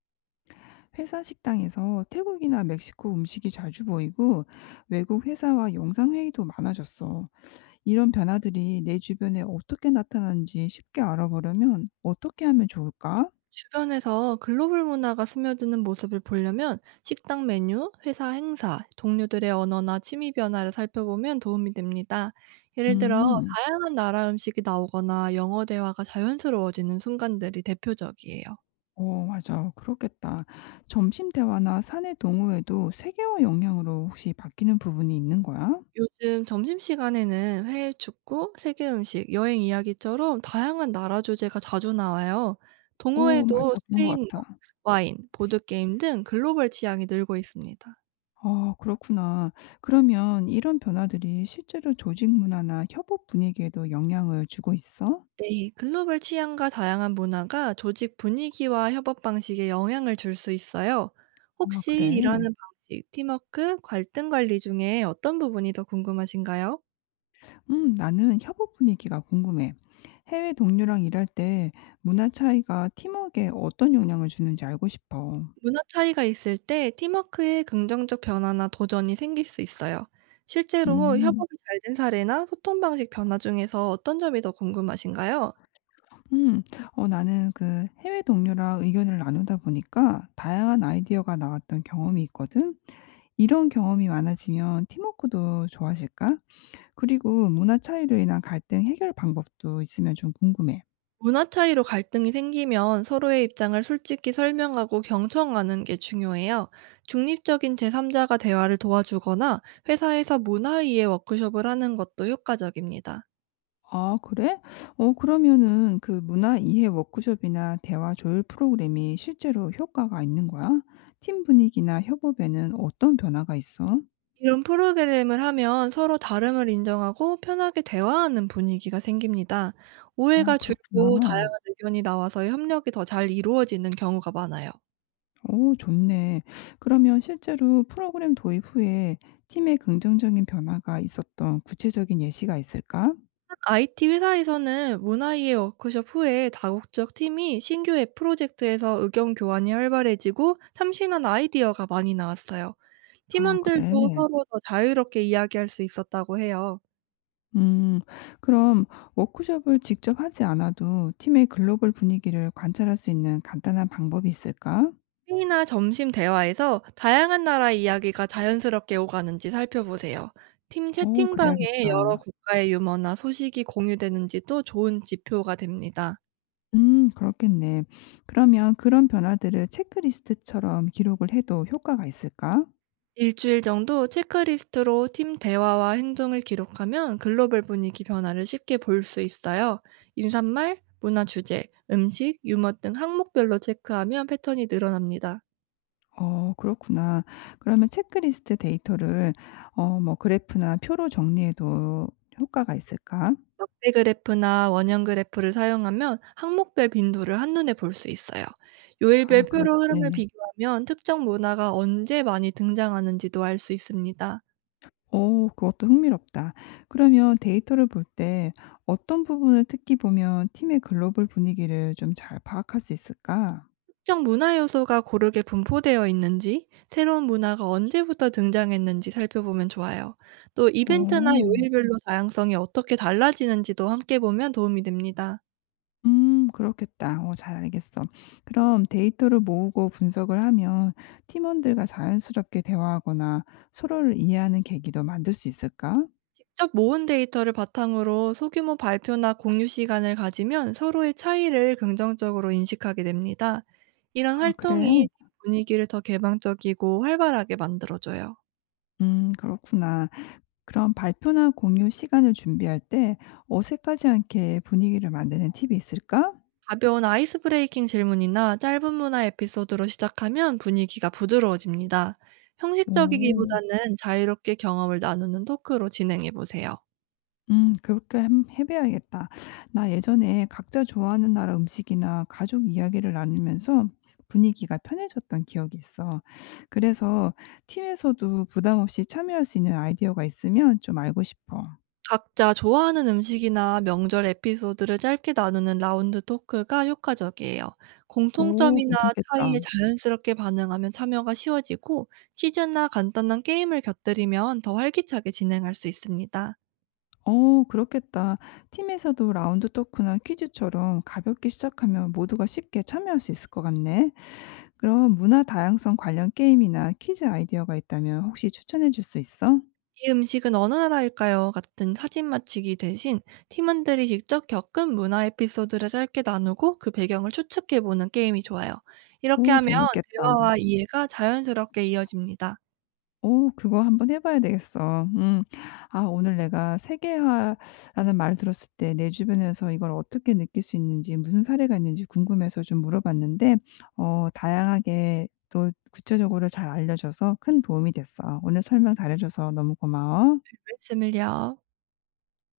회사 식당에서 태국이나 멕시코 음식이 자주 보이고 외국 회사와 영상회의도 많아졌어. 이런 변화들이 내 주변에 어떻게 나타나는지 쉽게 알아보려면 어떻게 하면 좋을까? 주변에서 글로벌 문화가 스며드는 모습을 보려면 식당 메뉴, 회사 행사, 동료들의 언어나 취미 변화를 살펴보면 도움이 됩니다. 예를 들어, 음, 다양한 나라 음식이 나오거나 영어 대화가 자연스러워지는 순간들이 대표적이에요. 어, 맞아. 그렇겠다. 점심 대화나 사내 동호회도 세계화 영향으로 혹시 바뀌는 부분이 있는 거야? 요즘 점심시간에는 해외 축구, 세계 음식, 여행 이야기처럼 다양한 나라 주제가 자주 나와요. 오, 동호회도 맞아. 그런 것 스페인 같아. 와인, 보드게임 등 글로벌 취향이 늘고 있습니다. 아, 그렇구나. 그러면 이런 변화들이 실제로 조직 문화나 협업 분위기에도 영향을 주고 있어? 네. 글로벌 취향과 다양한 문화가 조직 분위기와 협업 방식에 영향을 줄 수 있어요. 아 혹시 그래? 네. 일하는 방식, 팀워크, 갈등 관리 중에 어떤 부분이 더 궁금하신가요? 나는 협업 분위기가 궁금해. 해외 동료랑 일할 때 문화 차이가 팀워크에 어떤 영향을 주는지 알고 싶어. 문화 차이가 있을 때 팀워크에 긍정적 변화나 도전이 생길 수 있어요. 실제로 음. 협업이 잘 된 사례나 소통 방식 변화 중에서 어떤 점이 더 궁금하신가요? 음. 어 나는 그 해외 동료랑 의견을 나누다 보니까 다양한 아이디어가 나왔던 경험이 있거든. 이런 경험이 많아지면 팀워크도 좋아질까? 그리고 문화 차이로 인한 갈등 해결 방법도 있으면 좀 궁금해. 문화 차이로 갈등이 생기면 서로의 입장을 솔직히 설명하고 경청하는 게 중요해요. 중립적인 제3자가 대화를 도와주거나 회사에서 문화이해 워크숍을 하는 것도 효과적입니다. 아 그래? 어 그러면은 그 문화 이해 워크숍이나 대화 조율 프로그램이 실제로 효과가 있는 거야? 팀 분위기나 협업에는 어떤 변화가 있어? 이런 프로그램을 하면 서로 다름을 인정하고 편하게 대화하는 분위기가 생깁니다. 아 오해가 줄고 다양한 그렇구나. 의견이 나와서 협력이 더 잘 이루어지는 경우가 많아요. 오, 좋네. 그러면 실제로 프로그램 도입 후에 팀의 긍정적인 변화가 있었던 구체적인 예시가 있을까? IT 회사에서는 문화이의 워크숍 후에 다국적 팀이 신규 앱 프로젝트에서 의견 교환이 활발해지고 참신한 아이디어가 많이 나왔어요. 아 그래. 팀원들도 서로 더 자유롭게 이야기할 수 있었다고 해요. 음 그럼 워크숍을 직접 하지 않아도 팀의 글로벌 분위기를 관찰할 수 있는 간단한 방법이 있을까? 회의나 점심 대화에서 다양한 나라 이야기가 자연스럽게 오가는지 살펴보세요. 팀 오, 채팅방에 그래야겠다. 여러 국가의 유머나 소식이 공유되는지도 좋은 지표가 됩니다. 그렇겠네. 그러면 그런 변화들을 체크리스트처럼 기록을 해도 효과가 있을까? 일주일 정도 체크리스트로 팀 대화와 행동을 기록하면 글로벌 분위기 변화를 쉽게 볼 수 있어요. 인사말, 문화 주제, 음식, 유머 등 항목별로 체크하면 패턴이 늘어납니다. 어 그렇구나. 그러면 체크리스트 데이터를 어 뭐 그래프나 표로 정리해도 효과가 있을까? 역대 그래프나 원형 그래프를 사용하면 항목별 빈도를 한눈에 볼 수 있어요. 요일별 아 표로 흐름을 그렇지. 비교하면 특정 문화가 언제 많이 등장하는지도 알 수 있습니다. 오 그것도 흥미롭다. 그러면 데이터를 볼 때 어떤 부분을 특히 보면 팀의 글로벌 분위기를 좀 잘 파악할 수 있을까? 특정 문화 요소가 고르게 분포되어 있는지, 새로운 문화가 언제부터 등장했는지 살펴보면 좋아요. 또 이벤트나 어. 요일별로 다양성이 어떻게 달라지는지도 함께 보면 도움이 됩니다. 그렇겠다. 어 잘 알겠어. 그럼 데이터를 모으고 분석을 하면 팀원들과 자연스럽게 대화하거나 서로를 이해하는 계기도 만들 수 있을까? 직접 모은 데이터를 바탕으로 소규모 발표나 공유 시간을 가지면 서로의 차이를 긍정적으로 인식하게 됩니다. 이런 아 그래? 활동이 팀 분위기를 더 개방적이고 활발하게 만들어줘요. 그렇구나. 그럼 발표나 공유 시간을 준비할 때 어색하지 않게 분위기를 만드는 팁이 있을까? 가벼운 아이스 브레이킹 질문이나 짧은 문화 에피소드로 시작하면 분위기가 부드러워집니다. 오. 형식적이기보다는 자유롭게 경험을 나누는 토크로 진행해 보세요. 그렇게 함 해 봐야겠다. 나 예전에 각자 좋아하는 나라 음식이나 가족 이야기를 나누면서 분위기가 편해졌던 기억이 있어. 그래서 팀에서도 부담 없이 참여할 수 있는 아이디어가 있으면 좀 알고 싶어. 각자 좋아하는 음식이나 명절 에피소드를 짧게 나누는 라운드 토크가 효과적이에요. 오 공통점이나 괜찮겠다. 차이에 자연스럽게 반응하면 참여가 쉬워지고 퀴즈나 간단한 게임을 곁들이면 더 활기차게 진행할 수 있습니다. 어 그렇겠다. 팀에서도 라운드 토크나 퀴즈처럼 가볍게 시작하면 모두가 쉽게 참여할 수 있을 것 같네. 그럼 문화 다양성 관련 게임이나 퀴즈 아이디어가 있다면 혹시 추천해 줄 수 있어? "이 음식은 어느 나라일까요?" 같은 사진 맞히기 대신 팀원들이 직접 겪은 문화 에피소드를 짧게 나누고 그 배경을 추측해 보는 게임이 좋아요. 이렇게 오 하면 재밌겠다. 대화와 이해가 자연스럽게 이어집니다. 오 그거 한번 해 봐야 되겠어. 음. 아 오늘 내가 세계화라는 말을 들었을 때 내 주변에서 이걸 어떻게 느낄 수 있는지 무슨 사례가 있는지 궁금해서 좀 물어봤는데 어 다양하게 또 구체적으로 잘 알려 줘서 큰 도움이 됐어. 오늘 설명 잘해 줘서 너무 고마워. 말씀을요.